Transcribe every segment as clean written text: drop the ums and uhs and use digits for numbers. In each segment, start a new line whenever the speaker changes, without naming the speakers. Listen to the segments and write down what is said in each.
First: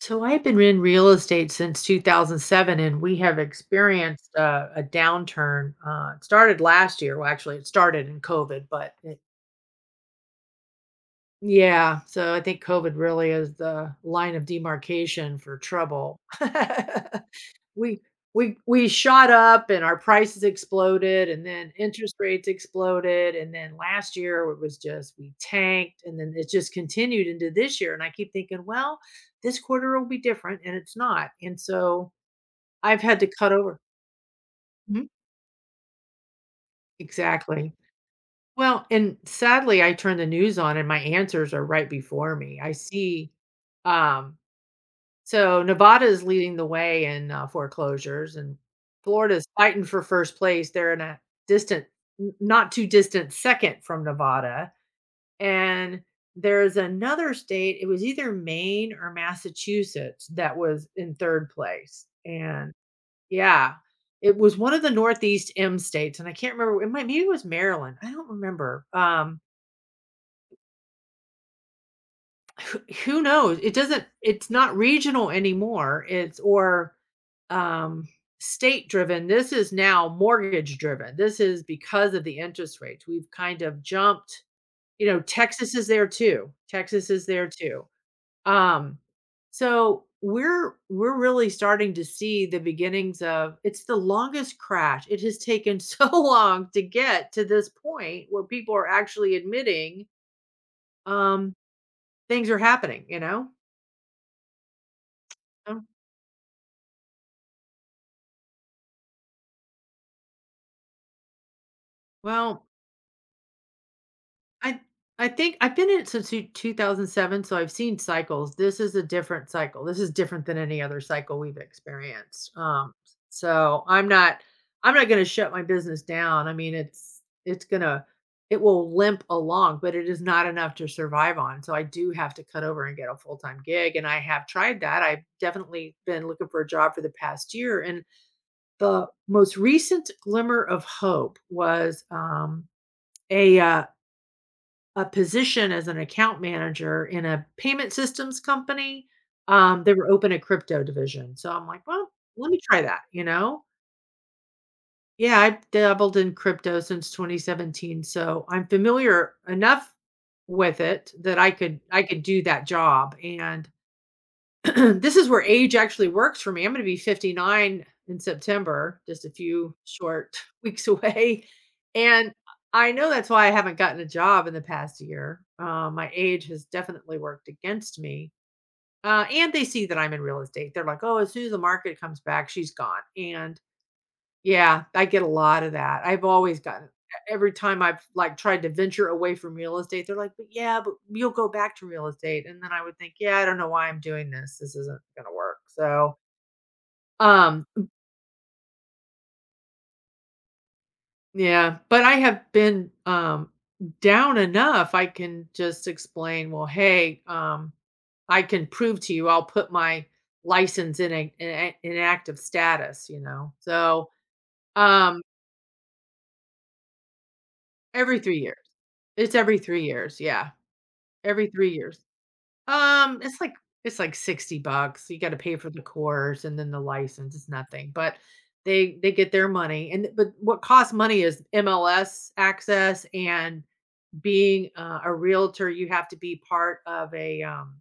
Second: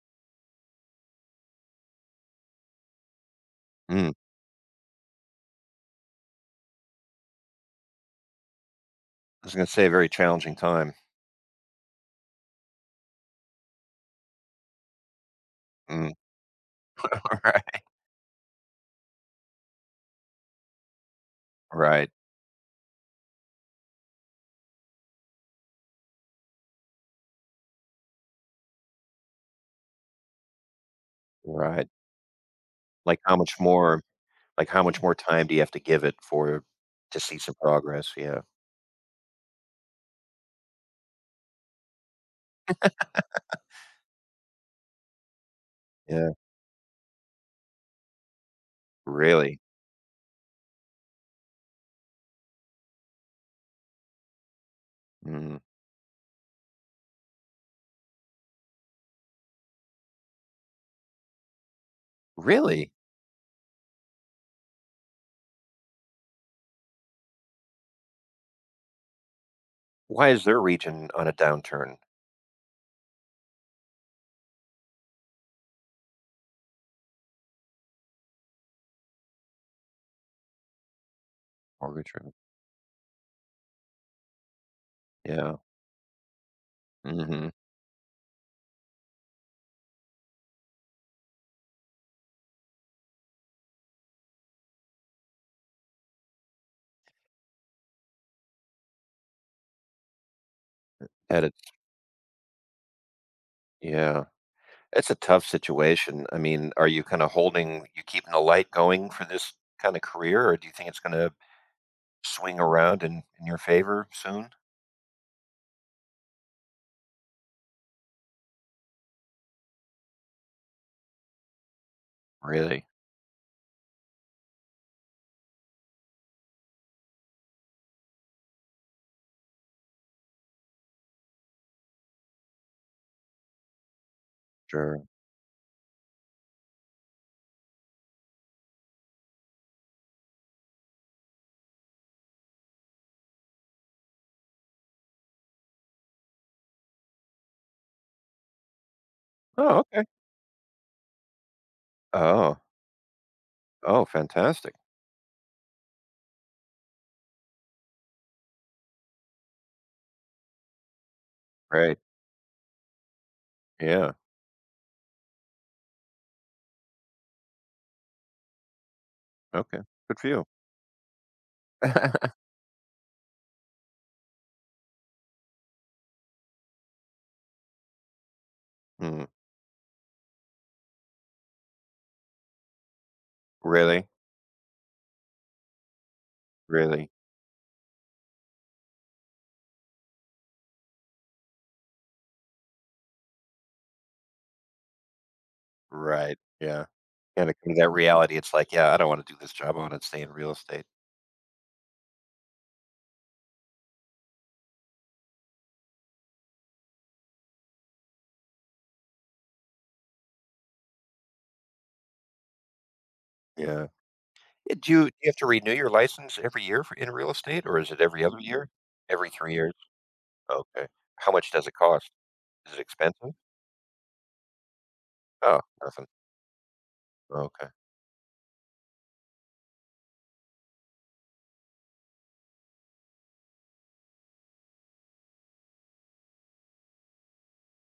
So I've been in real estate since 2007, and we have
Mm,
experienced a downturn. It started last year. Well, actually, it started in COVID,
I was gonna say a very challenging time.
yeah. So I think COVID really is the line of demarcation for
Mm.
trouble.
Right.
we we shot up, and our prices exploded, and then
Right,
interest rates exploded, and then last year it was just we tanked, and then it just continued into this year. And I keep thinking, well, this quarter will be different, and it's not. And
right.
so I've had
Like,
to
how
cut
much
over.
more like, how much
Mhm.
more time do you have to give it for to see some
Exactly.
progress? Yeah,
Well, and sadly, I turn the news on and my answers are right before me. I see, um, so Nevada is
yeah.
leading the way in foreclosures, and Florida's
Really?
fighting for first place. They're in a distant, not too distant second from Nevada.
Mm.
And there's another state, it was either Maine or Massachusetts that was in third place. And
Really?
Yeah. It was one of the Northeast M states, and I can't remember, it might maybe it was Maryland, I don't remember,
Why is their region on a downturn?
who knows? It's not regional anymore, um, state driven. This is now mortgage driven, this is
Mortgage
because of
rate.
the interest rates, we've kind of jumped.
Yeah,
Texas is there too, Texas is there
mhm.
too. Um, so we're really starting to see the beginnings of. It's the longest crash. It has taken so long to get to this point where people are actually admitting
That
um
it's
things are happening, you know?
yeah. It's a tough
Um,
situation. I mean, are you kinda holding you keeping the light going for this kinda career, or do you think it's gonna swing
Well,
around in your favor soon?
I I think I've been in it since two 2007, so I've seen cycles. This is a different cycle. This is different than any other cycle we've experienced.
Really?
So I'm not going to shut my business down. I mean, it's going to it will limp along, but it is not enough to survive on. So I do have to cut over and get a full-time gig, and I have tried that.
Sure.
I've definitely been looking for a job for the past year, and the most recent glimmer of hope was a uh, a position as an account manager in a payment systems company.
Oh,
They
okay.
were open a crypto division. So I'm like, well, let
Oh.
me try that, you know?
Oh, fantastic.
Yeah, I've dabbled in crypto since 2017. So I'm familiar enough with it that I could
Great.
I could do that job. And
Yeah.
this is where age actually works for me. I'm going to be 59 in September, just a few
Okay. Good for
short
you.
weeks away. And I know that's why I haven't gotten a job in the past year. My age has definitely worked against me.
Mm.
And they see that I'm in real estate. They're like, oh, as soon as the market comes back, she's gone. And,
Really?
yeah, I get a lot of that. I've always gotten e
Really?
every time I've, like, tried to venture away from real estate, they're like, "But yeah, but you'll go back to real estate." And then I would think, "Yeah, I don't know why I'm doing this. This isn't gonna work." So,
Right. Yeah. And it
um,
comes that reality, it's like, "Yeah, I don't wanna do this job, I wanna stay in real estate."
yeah, but I have been, down enough, I can just explain, "Well, hey, I can prove to you I'll put my license in a inactive status," you know?
Yeah. Eh, do you do
Um,
you have to renew your license every year for in real estate, or is it
every
every other
3 years.
year? Every
It's
3
every
years?
3 years, yeah.
Okay. How
Every
much does
3
it
years.
cost? Is it
Um,
expensive?
it's like it's like 60 bucks. You gotta pay
Oh,
for the
nothing.
course, and then the license, it's
Okay.
nothing, but they get their money, and but what costs money is MLS access, and being a realtor, you have to be part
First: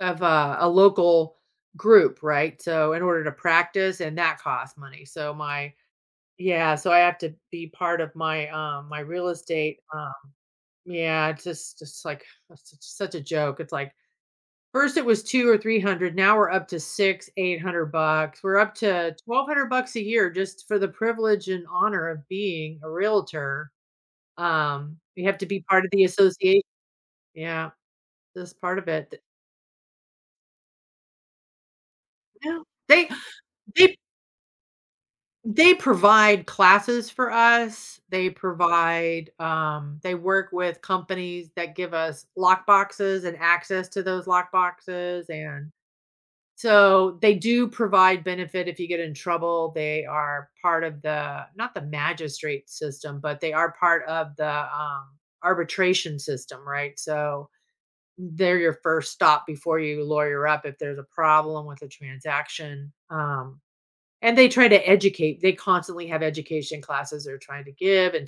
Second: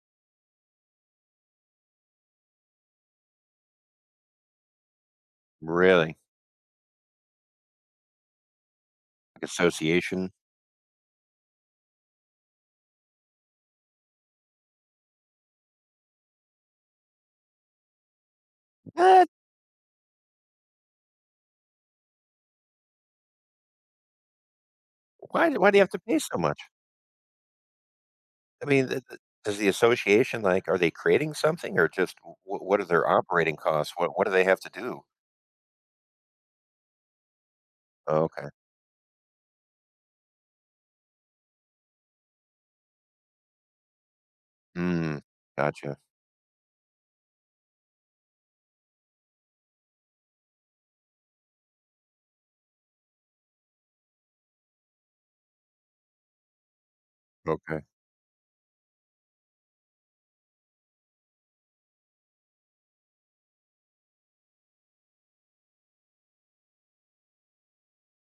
of a local group, right? So, in order to practice, and that costs money. So my
Really?
Yeah, so I have to be part of my, my real
Like
estate,
association?
yeah, it's just like, it's such a joke. It's like first it was 2 or 300, now we're up to 6, 800 bucks. We're up to
What?
1,200 bucks a year just for the privilege and honor of being a realtor. You have to
Why do
be
why do you
part
have
of
to
the
pay so much?
association. Yeah, that's
I
part of
mean, th
it.
th
Th
does the association, like, are they creating something or just w
No,
what are their operating costs?
they
What do they have to do?
they provide classes for us.
Oh,
They
okay.
provide. They work with companies that give us lock boxes and access to those lock
Mm,
boxes, and
gotcha.
so they do provide benefit if you get in trouble. They are part of the, not the magistrate system, but they are part of the, arbitration system, right? So
Okay.
they're your first stop before you lawyer up if there's a problem with a transaction. And they try to educate. They constantly have education classes they're trying to give and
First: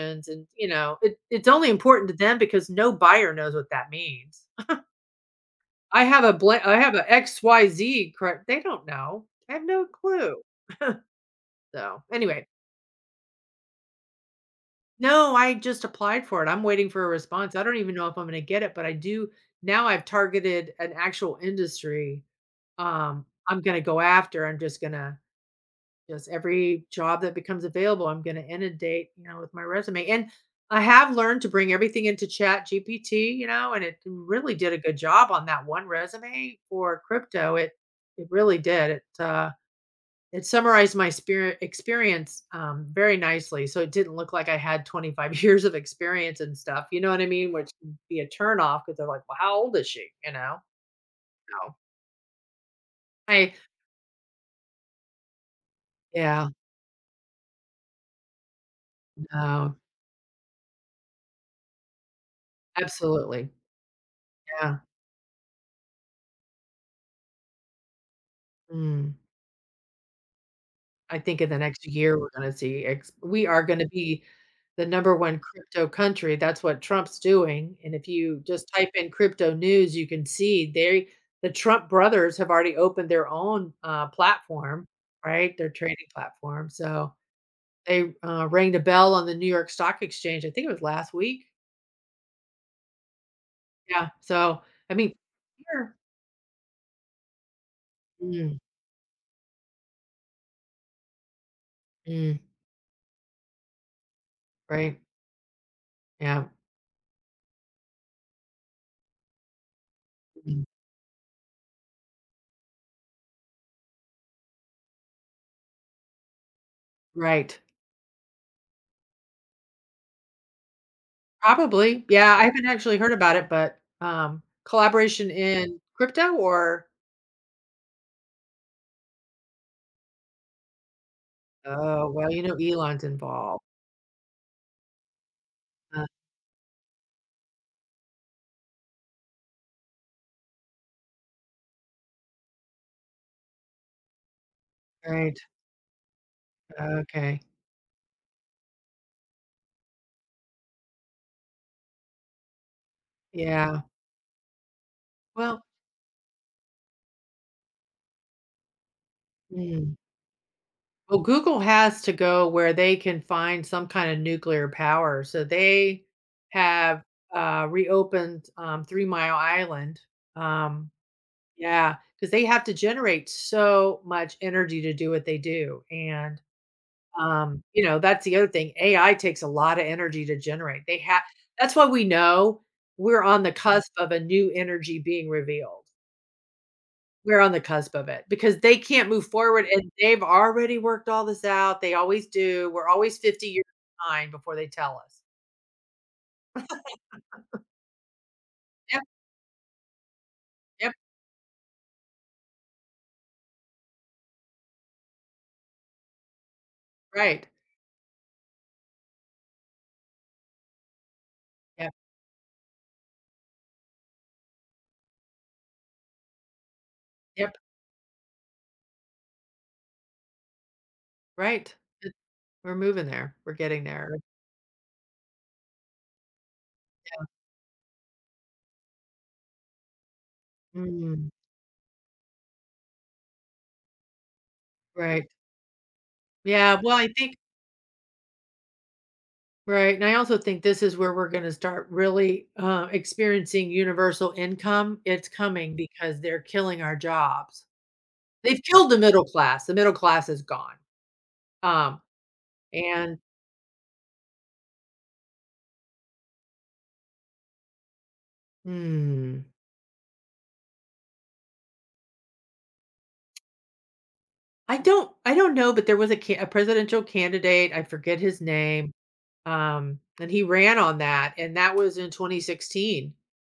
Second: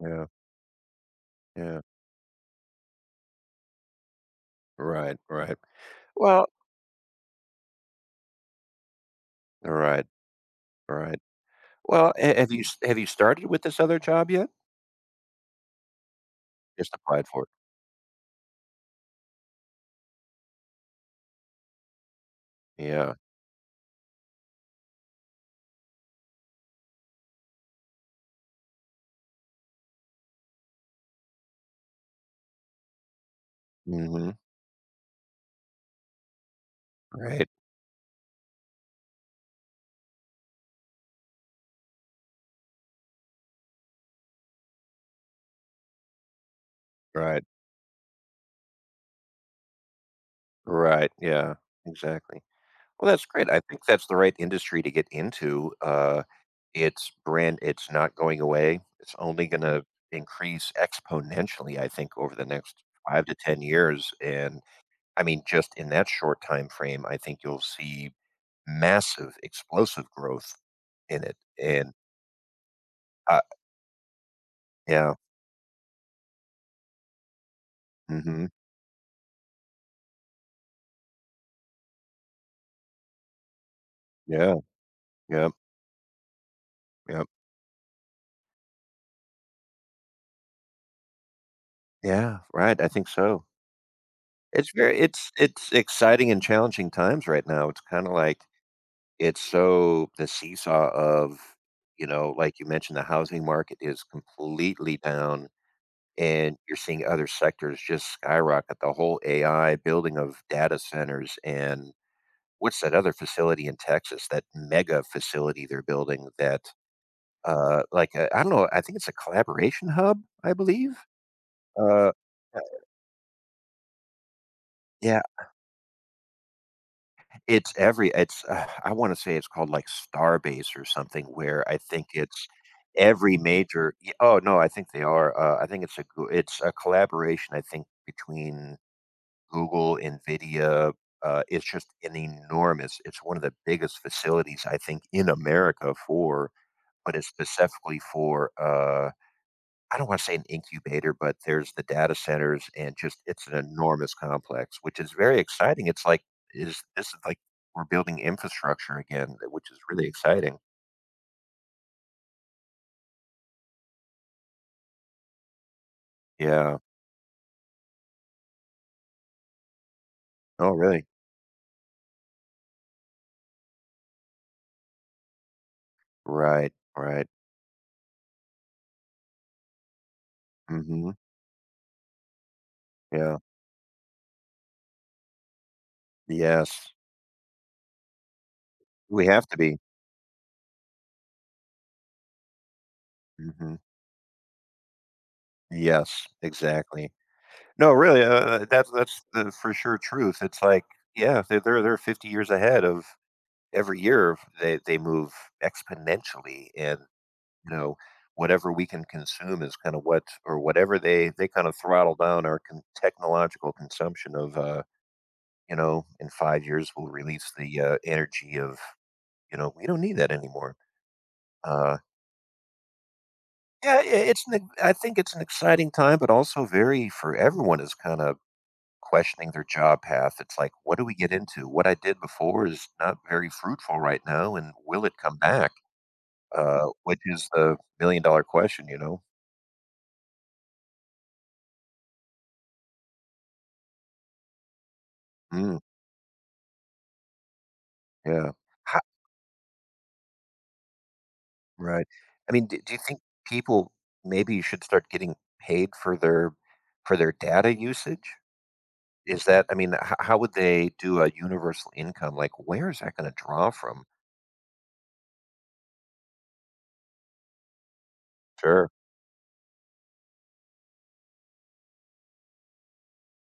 Yeah,
and you know it's only
yeah.
important to them because no buyer knows what that means.
Right, right.
I have a
Well
blan I have a XYZ, correct? They don't know. I have no
right,
clue.
right.
So,
Well, ha
anyway,
have you s have you started with this other job yet?
no, I just applied for it. I'm waiting
Just
for a
applied for it.
response. I don't even know if I'm gonna get it, but I do. Now I've targeted an actual industry,
Yeah.
I'm gonna go after. I'm just gonna just every job that becomes available, I'm gonna inundate with my resume, and I have learned to bring everything into Chat GPT, and it
Mhm.
really did a good job on that one resume for
Right,
crypto. It really did. It summarized my spirit experience, very nicely, so it didn't look like I had 25 years of experience and stuff, you know what I
right,
mean? Which can be a turnoff because 'cause they're like, "Well, how old is she?" You know?
right. Yeah,
No.
exactly. Well, that's great.
I
I think that's the right industry to get into.
Yeah,
It's brand. It's not going away. It's only going
no,
to increase exponentially. I think over the next five to
absolutely.
ten years, and
Yeah.
I mean, just in that short time frame, I think you'll see
Mm.
massive, explosive growth
I
in it.
think in the next
And
year, we're gonna see ex
uh,
we are gonna be the
yeah,
number 1 crypto country, that's what Trump's doing, and if you
hmm
just type in crypto news, you can see the Trump brothers have already opened their own,
yeah,
platform,
yeah,
right? Their trading platform, so
yeah,
they, rang the bell on the New York Stock Exchange, I think it was last week?
yeah. Right. I think so.
Yeah, so,
It's
I
very.
mean,
It's
here.
exciting and challenging times right now. It's kind of like
Mm,
it's so the seesaw of, you know,
mm,
like you mentioned, the housing market is completely
right,
down,
yeah,
and you're seeing other sectors just skyrocket. The whole AI building of
mm,
data centers and what's that other facility in Texas, that mega facility they're building that,
right.
like, I don't know, I think it's a collaboration hub, I believe?
Probably.
Uh,
Yeah, I
uh,
haven't actually heard about it, but,
yeah.
collaboration in crypto or
It's every I wanna say it's called, like, Starbase or something where I think
Oh, well, you
it's
know, Elon's
every
involved.
major y oh, no, I think they are, I think it's a
Uh,
goo it's a collaboration, I think, between Google, NVIDIA, it's just an enormous it's one of the biggest facilities, I think, in
right.
America for but it's
Okay.
specifically for, I don't want to say an incubator, but there's the data centers and just it's an
Yeah.
enormous complex, which is very
Well
exciting. It's like is this is like we're building infrastructure again, which is
mm.
really exciting.
Well, Google has to go where they can find some kind of nuclear power, so they
Yeah.
have, reopened, Three Mile Island.
Oh,
Um,
really?
yeah, because they have to generate so much energy to do what they do, and
Right. Right.
Um, you know, that's the other thing. AI takes a lot of energy to generate. They
Mm-hmm.
have that's why we know we're
Yeah.
on the cusp of a new energy being revealed.
Yes.
We're on the cusp of it because they can't
We
move
have to
forward,
be.
and they've already worked all this out. They always do. We're always 50 years
Hmm.
behind before they tell us.
Yes. Exactly. No, really. That's
Yep,
that's the for sure truth. It's like
yep,
yeah, they're 50 years ahead of every year. They move exponentially, and
right.
you know, whatever we can consume is kind of what or whatever they kind of
Yep,
throttle down our technological consumption of you know in 5 years we'll release
yep,
the energy of you know we don't need that anymore
right.
uh
It- We're moving there. We're getting
yeah
there.
it's an I think it's an exciting time but also very for everyone is kind of questioning their job path. It's like what do we
Mm,
get into? What I did before is not very fruitful right now, and will it
right.
come back?
Yeah. Well, I
Which
think.
is the million dollar question, you know?
Right, and I also think this is where we're gonna start really, experiencing universal income. It's coming
Mm,
because they're killing our jobs.
yeah.
They've killed the middle class. The middle class is gone. Um,
Right. I mean, d do you
and
think people maybe should start getting paid for their data usage?
mm,
Is that I mean, h how would they do a universal income? Like, where is that gonna draw from?
I don't I don't know, but there was a presidential candidate, I forget his
Sure.
name, and he ran on that, and that was in 2016.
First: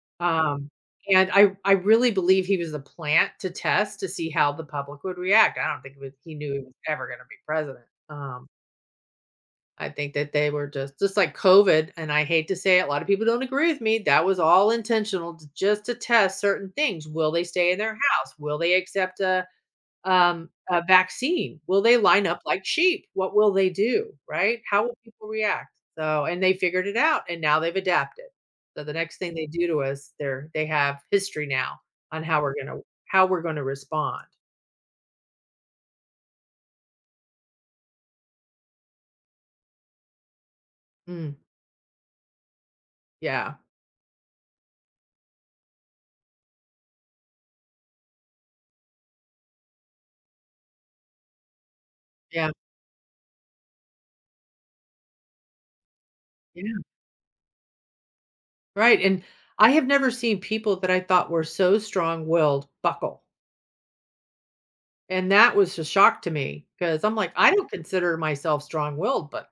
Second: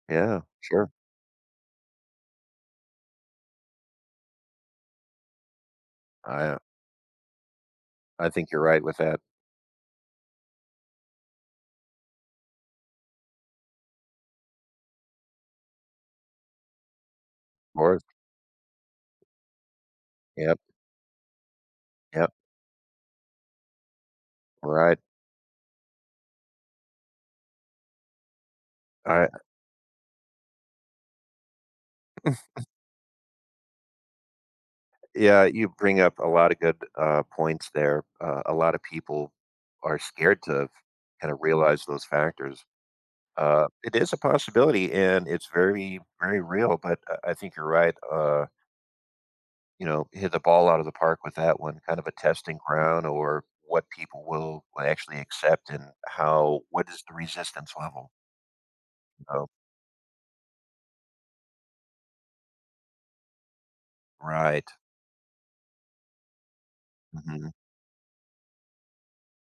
Yeah.
Um,
Sure.
and I really believe he was a plant to test to see how the public would react. I don't think it was he knew
I
he was ever gonna be president.
I think you're right with that.
I think that they were just like COVID, and I hate to say it, a lot of people don't agree with me, that was all intentional to just to test certain things. Will they stay in their
Or
house? Will they accept a um,
yep.
a vaccine? Will they line
Yep.
up like sheep? What will they do, right? How will
Right.
people react? So, and they figured it out, and now they've adapted. So the next
I
thing they do to us, they have history now on how we're gonna respond.
Yeah, you bring up a lot of good, points there. A lot of people are scared to kinda
Mm,
realize those factors.
yeah,
It is a possibility, and it's very, very real. But I think you're right. You know, hit the ball out of the park with that one. Kind of a
yeah,
testing ground, or what people will actually accept, and how
yeah,
what is the resistance level?
right. And
You know?
I have never seen people that I thought were so strong-willed buckle,
Right.
and that was a shock to me because I'm like,
Hmm.
I don't consider myself strong-willed, but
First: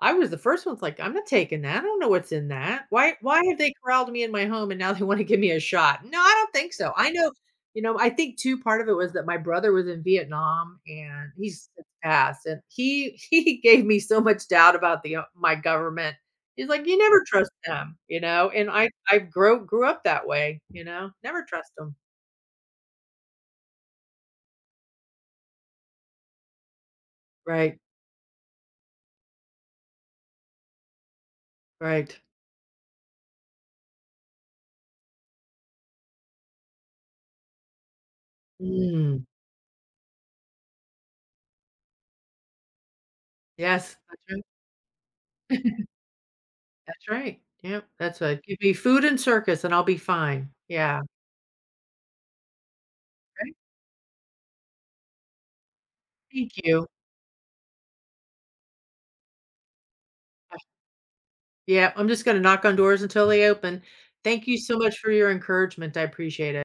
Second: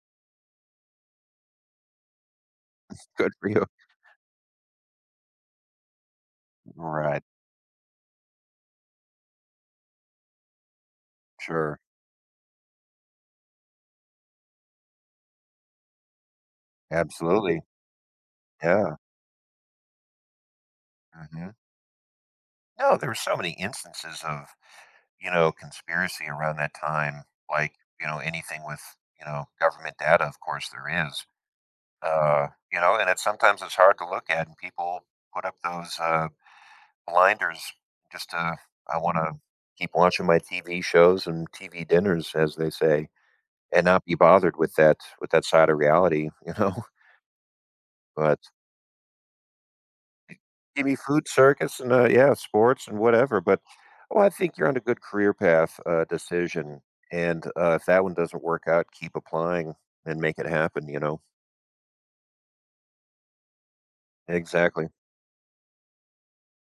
I was the first one's like, "I'm not taking that. I don't know what's in that. Why
Good
why
for
have
you.
they corralled me in my home and now they wanna give me a shot? No, I don't think so." I
Right.
know I think too part of it was that my brother was in Vietnam and he's
Sure.
since passed, and he he gave me so much doubt about my government. He's like, "You never trust
Absolutely.
them," and I
Yeah.
I grow grew up that way, you know? Never
Hmm.
trust them.
No, there were so many instances of you know conspiracy around that time. Like
Right,
you know anything with you know government data. Of course, there is
right.
You know, and it's sometimes it's hard to look at, and people put up those, blinders just to I
Mm.
wanna keep watching my TV shows and TV dinners, as they say, and
Yes.
not be
That's
bothered with that
right.
side of reality, you know?
That's right. Yep, that's a
But
give me food and circus, and I'll be fine.
give me
Yeah,
food circus and, yeah, sports and whatever,
right?
but, well, I think you're on a good career path,
Thank
decision,
you.
and, if that one doesn't work out, keep applying and make it
Uh,
happen, you know?
yeah, I'm just gonna knock on doors until they open. Thank you so
Exactly.
much for your encouragement, I appreciate it.